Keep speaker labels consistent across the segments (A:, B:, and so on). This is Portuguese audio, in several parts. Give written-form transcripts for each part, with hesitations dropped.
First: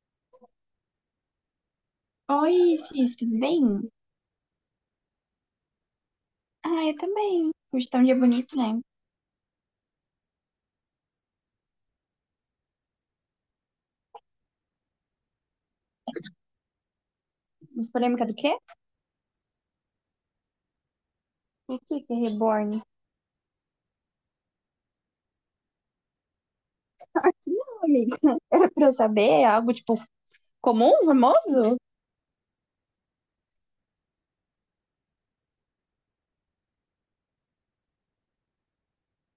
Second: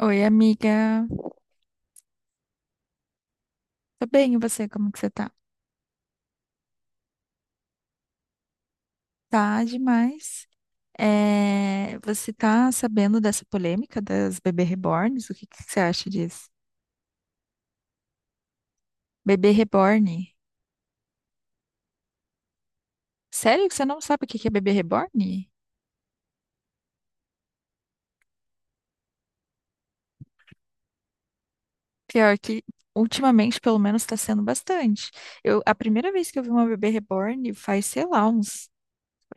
A: Oi, amiga.
B: Oi, Cis, tudo bem?
A: Tô bem, e você? Como que você tá?
B: Ah, eu também. Hoje tá um dia bonito, né?
A: Tá demais. É, você tá sabendo dessa polêmica das bebê reborns? O que que você acha disso?
B: Mas polêmica do quê?
A: Bebê reborn?
B: O que que é reborn?
A: Sério que você não sabe o que que é bebê reborn?
B: Não, amiga. Pra eu saber, é algo, tipo, comum, famoso?
A: Pior que, ultimamente, pelo menos, tá sendo bastante. Eu, a primeira vez que eu vi uma bebê reborn faz, sei lá, uns...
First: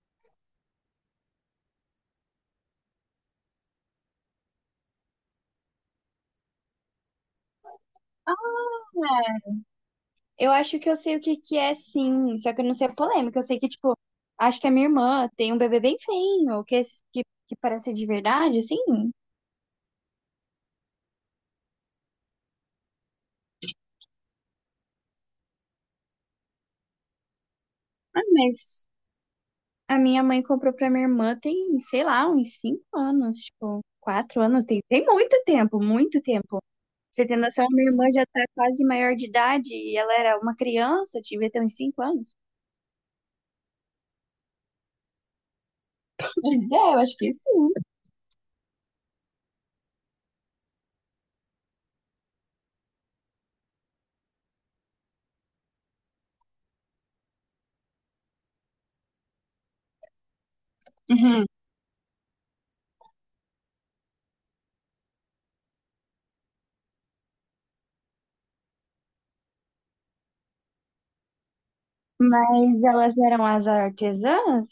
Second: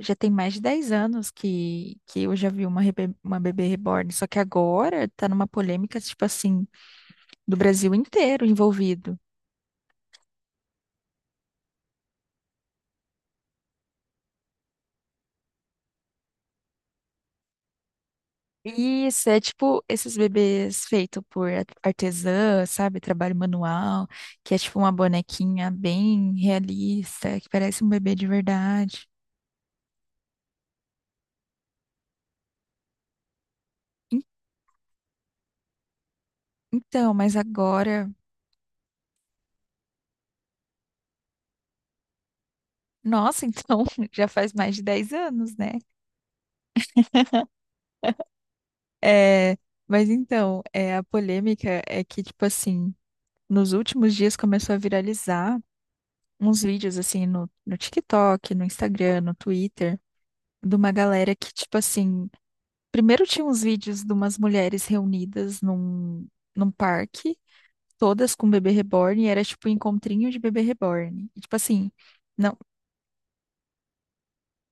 A: Já tem mais de 10 anos que eu já vi uma bebê reborn. Só que agora tá numa polêmica, tipo assim, do Brasil inteiro envolvido.
B: Eu acho que eu sei o que que é, sim, só que eu não sei a polêmica. Eu sei que, tipo, acho que a minha irmã tem um bebê bem feio, que, que parece de verdade, assim.
A: Isso, é tipo esses bebês feitos por artesã, sabe? Trabalho manual, que é tipo uma bonequinha bem realista, que parece um bebê
B: Ah,
A: de
B: mas
A: verdade.
B: a minha mãe comprou pra minha irmã tem, sei lá, uns cinco anos, tipo,
A: En-
B: quatro anos. Tem muito tempo, muito tempo.
A: Então,
B: Você
A: mas
B: tem noção, minha irmã
A: agora.
B: já tá quase maior de idade e ela era uma criança, devia ter uns cinco anos.
A: Nossa, então, já faz mais de 10 anos, né?
B: Pois é, eu acho que sim.
A: É, mas então, é, a polêmica é que, tipo assim, nos últimos dias começou a viralizar uns vídeos, assim, no TikTok, no Instagram, no Twitter, de uma galera
B: Uhum.
A: que, tipo assim. Primeiro tinha uns vídeos de umas mulheres reunidas num parque, todas com bebê reborn, e era tipo um encontrinho de bebê reborn. E, tipo assim, não.
B: Mas elas eram as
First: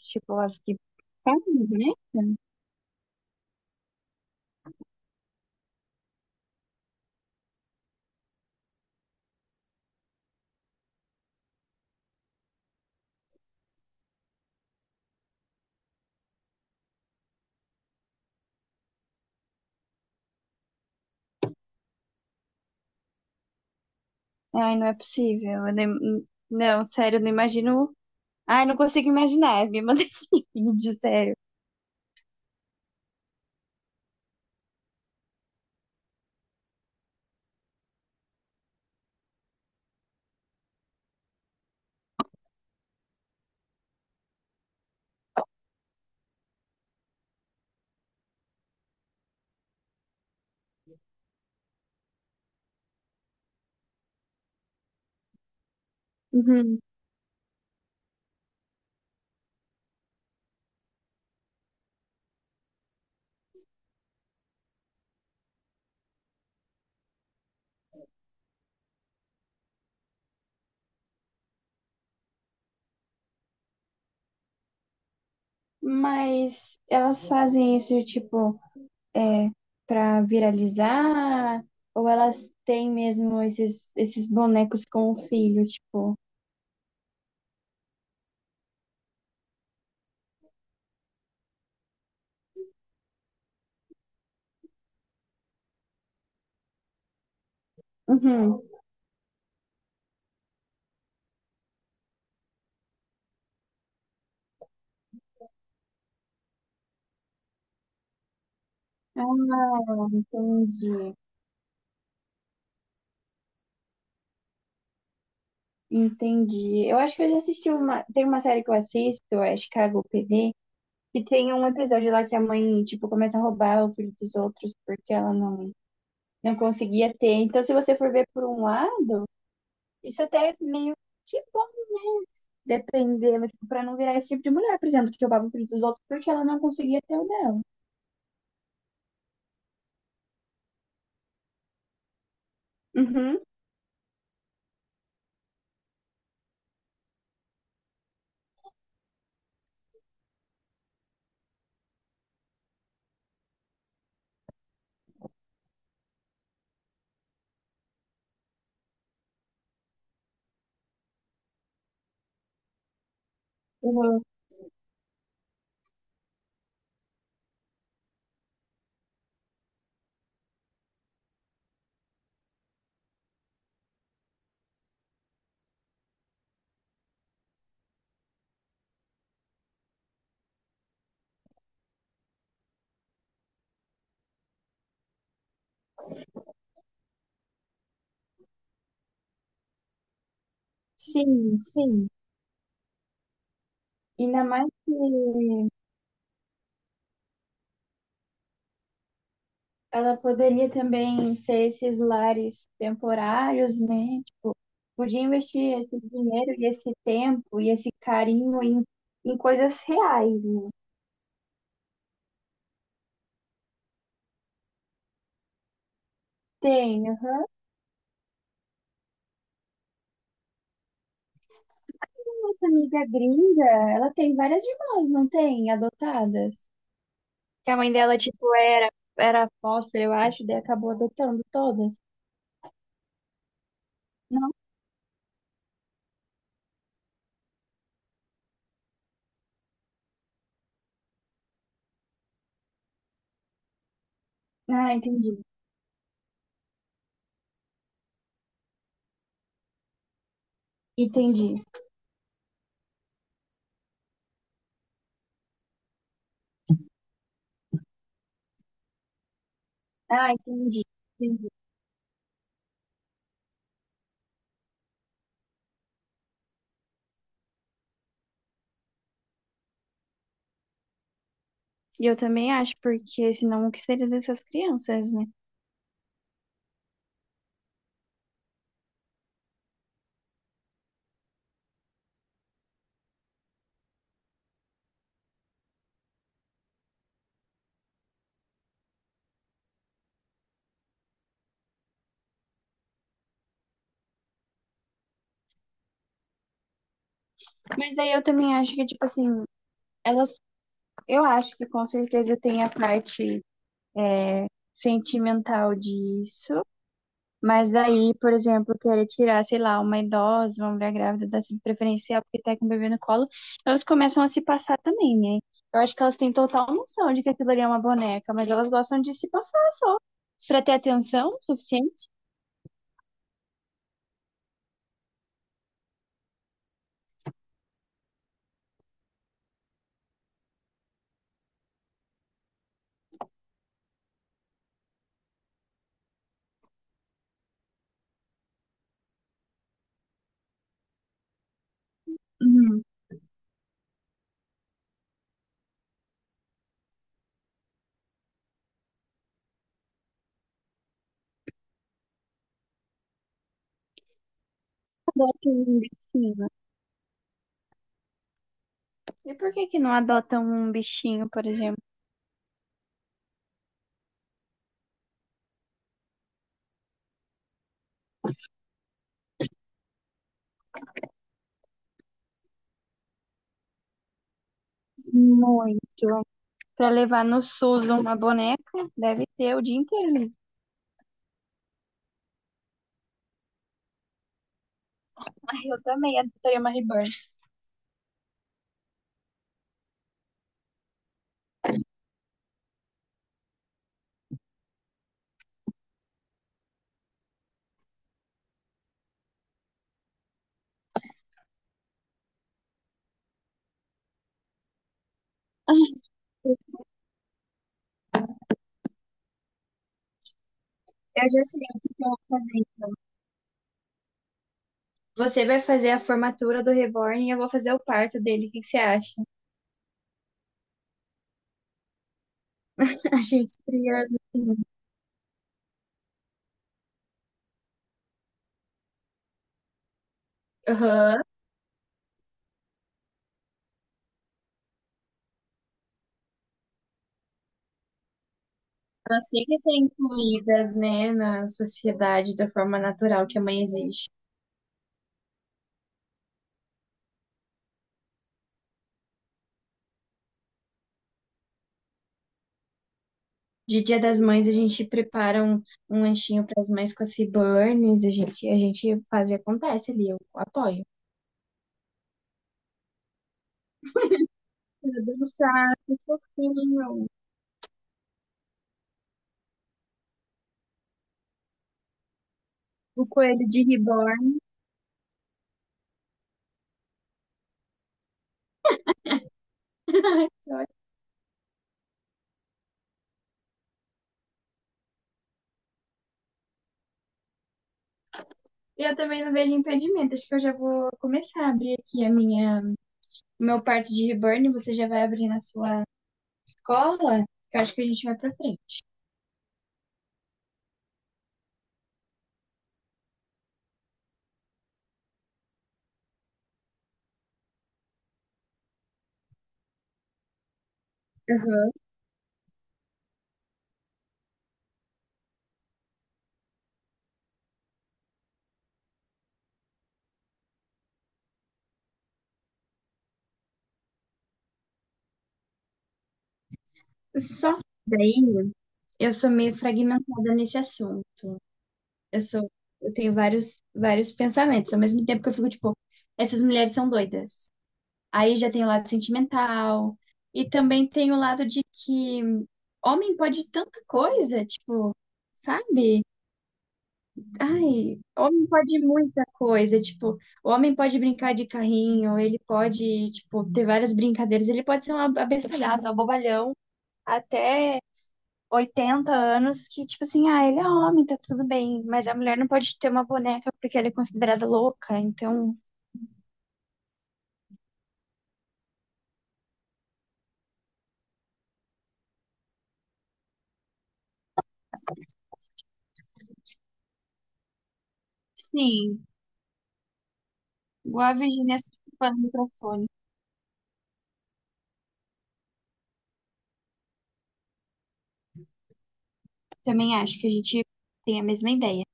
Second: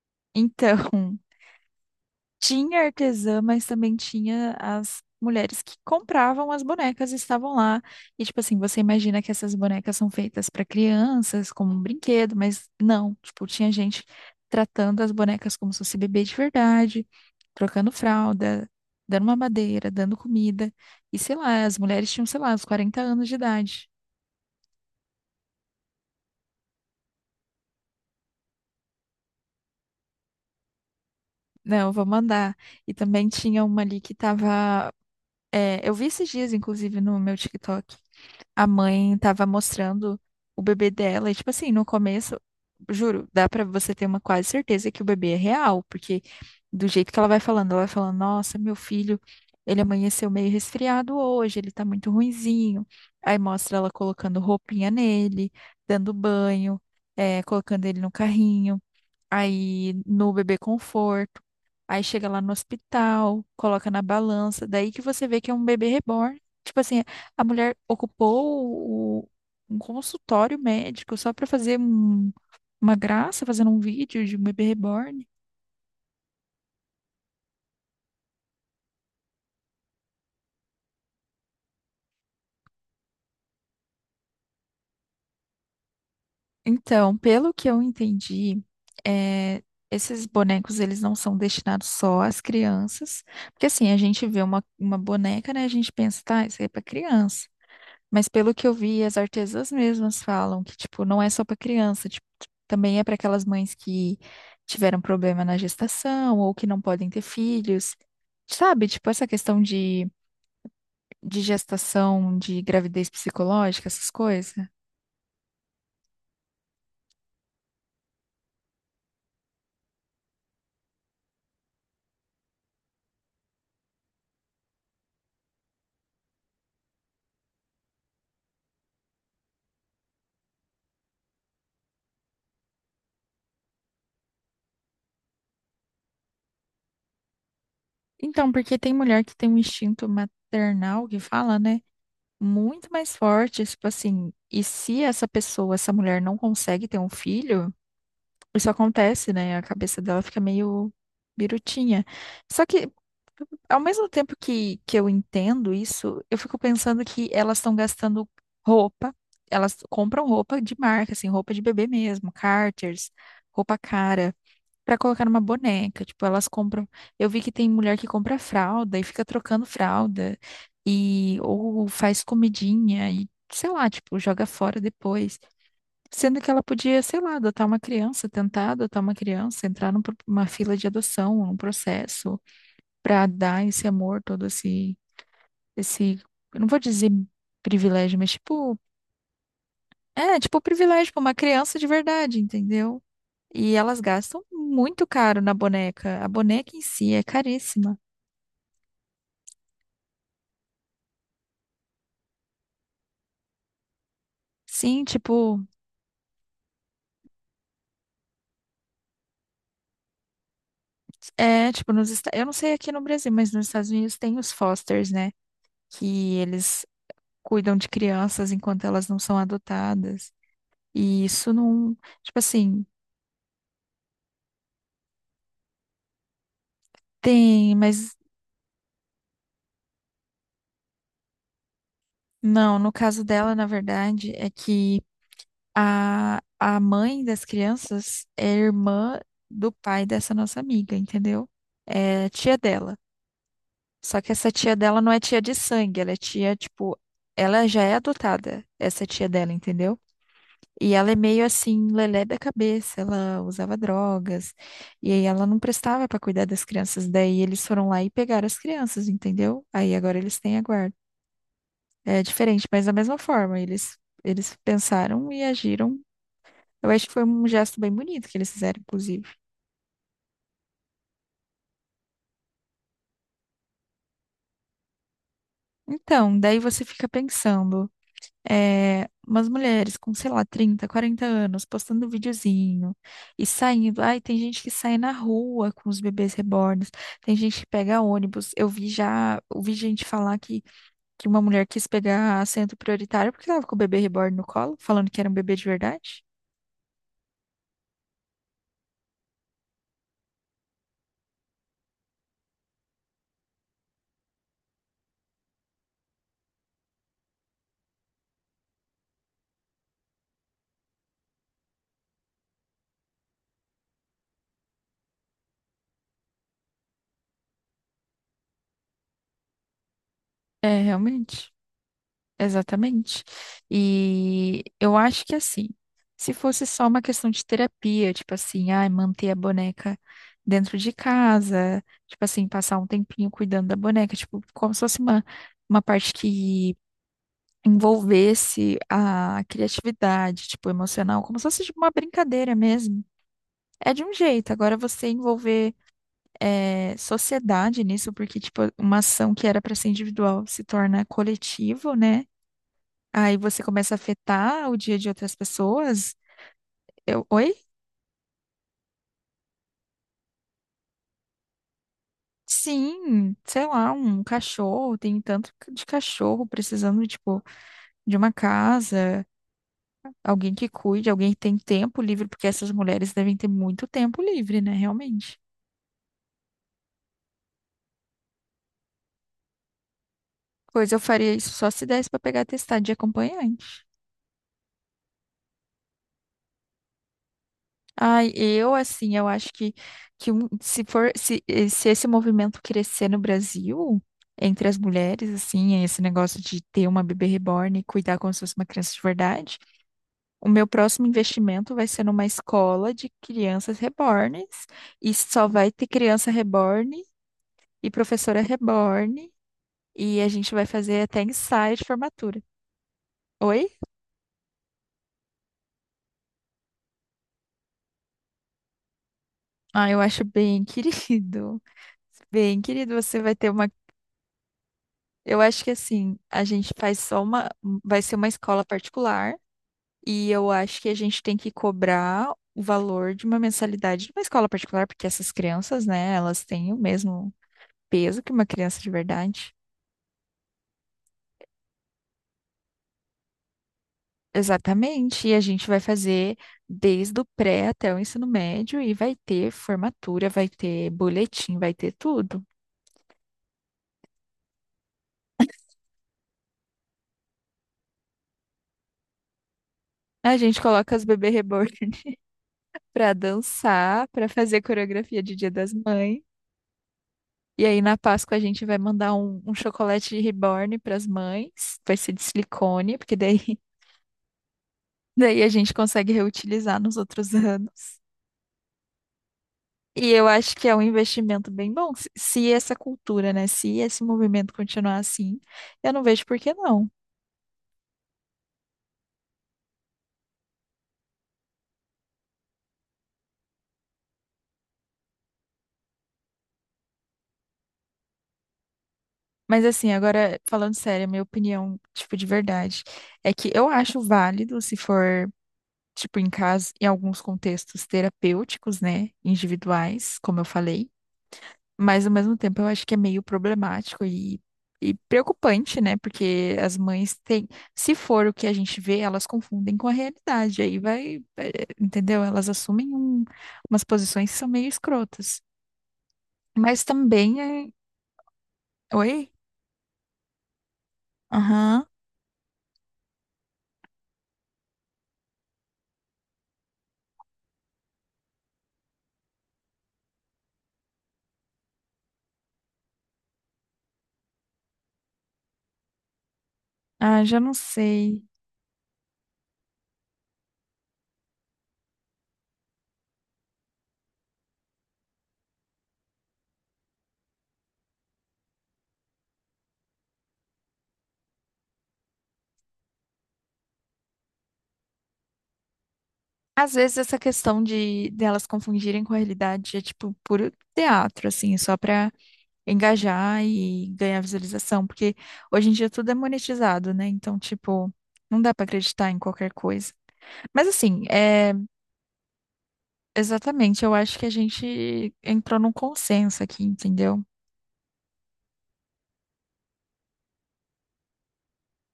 B: tipo, as que
A: Então,
B: fazem boneca?
A: tinha artesã, mas também tinha as mulheres que compravam as bonecas e estavam lá. E, tipo assim, você imagina que essas bonecas são feitas para crianças, como um brinquedo, mas não. Tipo, tinha gente tratando as bonecas como se fosse bebê de verdade, trocando fralda, dando mamadeira, dando comida. E sei lá, as mulheres tinham, sei lá, uns 40 anos de idade.
B: Ai, não é possível. Eu nem- Não, sério, eu não imagino. Ai, não consigo imaginar, me mandei vídeo, sério.
A: Não, vou mandar. E também tinha uma ali que tava. É, eu vi esses dias, inclusive, no meu TikTok. A mãe tava mostrando o bebê dela, e tipo assim, no começo, juro, dá pra você ter uma quase certeza que o bebê é real, porque do jeito que ela vai falando, nossa, meu filho, ele amanheceu meio resfriado hoje, ele tá muito ruinzinho. Aí mostra ela colocando roupinha nele, dando banho,
B: Uhum.
A: colocando ele no carrinho aí no bebê conforto, aí chega lá no hospital, coloca na balança, daí que você vê que é um bebê reborn. Tipo assim, a mulher ocupou um consultório médico só para fazer uma graça, fazendo um vídeo de um bebê reborn.
B: Mas elas fazem isso, tipo, é, pra viralizar? Ou elas têm mesmo esses, esses bonecos com o filho, tipo.
A: Então, pelo que eu entendi, é, esses bonecos eles não são destinados só às crianças, porque assim, a gente vê uma boneca, né? A gente pensa, tá, isso aí é para criança. Mas pelo
B: Uhum.
A: que eu vi, as artesãs mesmas falam que, tipo, não é só para criança, tipo, também é para aquelas mães que tiveram problema na gestação ou que não podem ter filhos. Sabe, tipo, essa questão
B: Ah,
A: de,
B: entendi.
A: de gestação, de gravidez psicológica, essas coisas.
B: Entendi. Eu acho que eu já assisti uma. Tem uma série que eu assisto, é Chicago PD, e tem um episódio lá que a mãe, tipo, começa a roubar o filho dos outros porque ela não, não conseguia ter. Então, se você for ver por um lado, isso até é meio que bom, dependendo, tipo, pra não virar esse tipo de mulher, por exemplo, que roubava o filho dos outros porque ela não conseguia ter o dela.
A: Então, porque tem mulher que tem um instinto maternal que fala, né? Muito mais
B: Uhum.
A: forte, tipo assim, e se essa pessoa, essa mulher não consegue ter um filho, isso acontece, né? A cabeça dela fica meio birutinha. Só que, ao mesmo tempo que eu entendo isso, eu fico pensando que elas estão gastando roupa, elas compram roupa de marca, assim, roupa de bebê mesmo, Carters, roupa
B: Uhum.
A: cara, pra colocar numa boneca. Tipo, elas compram. Eu vi que tem mulher que compra fralda e fica trocando fralda, e ou faz comidinha, e sei lá, tipo, joga fora depois. Sendo que ela podia, sei lá, adotar uma criança, tentar adotar uma criança, entrar numa fila de adoção, num processo, para dar esse amor, todo esse, eu não vou dizer privilégio, mas tipo, é, tipo privilégio para uma
B: Sim,
A: criança de
B: sim.
A: verdade, entendeu? E elas gastam
B: Ainda mais que
A: muito caro na boneca. A boneca em si é caríssima.
B: ela poderia também ser esses lares temporários, né? Tipo,
A: Sim,
B: podia
A: tipo,
B: investir esse dinheiro e esse tempo e esse carinho em, em coisas reais, né?
A: é, tipo, eu não sei aqui no Brasil, mas nos Estados Unidos tem os fosters, né? Que eles
B: Tem. Aham.
A: cuidam de crianças enquanto elas não são adotadas. E isso não, tipo
B: Nossa
A: assim,
B: amiga gringa, ela tem várias irmãs, não tem? Adotadas. Que
A: tem,
B: a mãe
A: mas
B: dela, tipo, era, era foster, eu acho, daí acabou adotando todas.
A: não, no caso dela, na verdade, é
B: Não?
A: que a mãe das crianças é irmã do pai dessa nossa amiga, entendeu? É tia dela. Só que essa tia
B: Ah,
A: dela não é
B: entendi.
A: tia de sangue, ela é tia, tipo, ela já é adotada, essa tia dela, entendeu? E ela é meio
B: Entendi.
A: assim, lelé da cabeça, ela usava drogas, e aí ela não prestava para cuidar das crianças, daí eles foram lá e pegaram as crianças, entendeu? Aí agora
B: Ah,
A: eles têm a
B: entendi.
A: guarda.
B: Entendi.
A: É diferente, mas da mesma forma, eles pensaram e agiram. Eu acho que foi um gesto bem bonito que eles fizeram, inclusive.
B: E eu também acho, porque senão o que seria dessas crianças, né?
A: Então, daí você fica pensando. É, umas mulheres com, sei lá, 30, 40 anos, postando videozinho e saindo. Ai, tem gente que sai na rua com os bebês reborns, tem gente que pega ônibus. Eu vi já, ouvi gente falar que uma mulher quis pegar assento prioritário porque estava com o bebê reborn no colo, falando que era um bebê de verdade.
B: Mas daí eu também acho que, tipo assim, elas, eu acho que com certeza tem a parte sentimental disso, mas daí, por exemplo, querer tirar, sei lá, uma idosa, uma mulher grávida da assim, preferencial porque tá com o bebê no colo, elas começam a se passar também, né? Eu acho que elas têm total noção de que aquilo ali é uma boneca, mas elas gostam de se passar só, pra ter
A: É,
B: atenção
A: realmente.
B: suficiente.
A: Exatamente. E eu acho que assim, se fosse só uma questão de terapia, tipo assim, ai, manter a boneca dentro de casa, tipo assim, passar um tempinho cuidando da boneca, tipo, como se fosse uma parte que envolvesse a criatividade, tipo, emocional, como se fosse tipo, uma brincadeira
B: Uhum.
A: mesmo. É de um jeito. Agora você envolver sociedade nisso, porque, tipo, uma ação que era para ser individual se torna coletivo, né? Aí você começa a afetar o dia de outras
B: Adotam um
A: pessoas.
B: bichinho.
A: Eu, oi?
B: E por que que não adotam um bichinho, por exemplo?
A: Sim, sei lá, um cachorro, tem tanto de cachorro precisando, tipo, de uma casa, alguém que cuide, alguém que tem tempo livre, porque essas mulheres devem ter muito tempo livre, né, realmente.
B: Muito. Para levar no SUS uma boneca, deve ter o dia inteiro ali.
A: Pois eu faria isso só se desse pra pegar atestado de acompanhante.
B: Ai, eu também adoraria uma Reborn.
A: Ai, eu assim, eu acho que um- se for se, eh, se esse movimento crescer no Brasil entre as mulheres, assim, esse negócio de ter uma bebê reborn e cuidar como se fosse uma criança de verdade, o meu próximo investimento vai ser numa escola de crianças rebornes e só vai ter criança reborn e professora reborn e a gente vai fazer até
B: Eu já sei
A: ensaio
B: o
A: de
B: que que eu vou
A: formatura.
B: fazer.
A: Oi?
B: Você vai fazer a formatura do Reborn e eu vou fazer o parto dele. O que que você acha?
A: Ah, eu acho bem querido. Bem, querido,
B: A
A: você vai ter
B: gente
A: uma...
B: cria. Assim,
A: Eu acho que assim, a gente faz só uma, vai ser uma escola particular e eu acho que a
B: aham.
A: gente tem que cobrar o valor de uma mensalidade de uma escola particular, porque essas crianças, né, elas têm o mesmo peso que uma criança de
B: Elas têm
A: verdade.
B: que ser incluídas, né, na sociedade da forma natural que a mãe existe.
A: Exatamente, e a gente vai fazer desde o pré até o ensino médio e vai ter formatura, vai ter boletim, vai ter tudo.
B: De Dia das Mães, a gente prepara um, um lanchinho para as mães com as Reborns. A gente faz e acontece ali. Eu
A: A gente
B: apoio.
A: coloca as bebê reborn para dançar, para fazer
B: Meu Deus
A: coreografia
B: do
A: de
B: céu,
A: Dia das
B: que
A: Mães.
B: fofinho.
A: E aí, na Páscoa, a gente vai mandar um chocolate reborn para as mães. Vai ser de silicone,
B: O
A: porque daí,
B: coelho de Reborn.
A: daí a gente consegue reutilizar nos outros anos. E eu acho
B: Olha,
A: que é um investimento bem bom. Se essa cultura, né? Se esse movimento continuar assim, eu não vejo por que não.
B: eu também não vejo impedimento. Acho que eu já vou começar a abrir aqui a minha, o meu parte de reborn. Você já vai abrir na sua escola. Eu acho que a gente vai pra frente.
A: Mas assim, agora, falando sério, a minha opinião, tipo, de verdade, é que eu acho válido se for. Tipo, em casa, em alguns contextos terapêuticos, né? Individuais, como eu falei.
B: Uhum.
A: Mas ao mesmo tempo eu acho que é meio problemático e preocupante, né? Porque as mães têm, se for o que a gente vê, elas confundem com a realidade. Aí vai, entendeu? Elas assumem umas posições que são meio escrotas. Mas também
B: Só que
A: é.
B: daí eu
A: Oi?
B: sou meio fragmentada nesse assunto.
A: Aham.
B: Eu sou, eu tenho vários, vários pensamentos. Ao mesmo tempo que eu fico tipo, essas mulheres são doidas. Aí já tem o lado sentimental e também tem o lado de que homem pode tanta coisa, tipo, sabe?
A: Ah, já não
B: Ai,
A: sei.
B: homem pode muita coisa, tipo, o homem pode brincar de carrinho, ele pode, tipo, ter várias brincadeiras, ele pode ser um abestalhado, um bobalhão, até 80 anos, que, tipo assim, ah, ele é homem, tá tudo bem, mas a mulher não pode ter uma boneca porque ela é considerada louca, então,
A: Às vezes essa questão de delas confundirem com a realidade é tipo puro teatro, assim, só pra engajar e ganhar visualização, porque hoje em dia tudo é monetizado, né? Então, tipo, não dá pra
B: sim,
A: acreditar em qualquer coisa. Mas assim,
B: igual a
A: é
B: Virginia falando no microfone.
A: exatamente, eu acho que a gente entrou num consenso aqui, entendeu?
B: Também acho que a gente tem a mesma ideia.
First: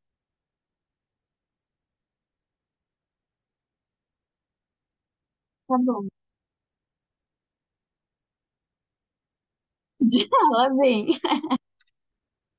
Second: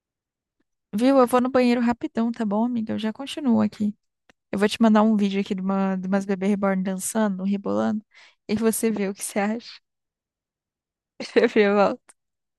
A: Viu? Eu vou no banheiro rapidão, tá bom, amiga? Eu já continuo aqui. Eu vou te mandar um vídeo aqui de,
B: Tá
A: uma,
B: bom.
A: de umas bebê reborn dançando, rebolando, e você vê o que você acha.
B: Fala vem
A: Eu volto.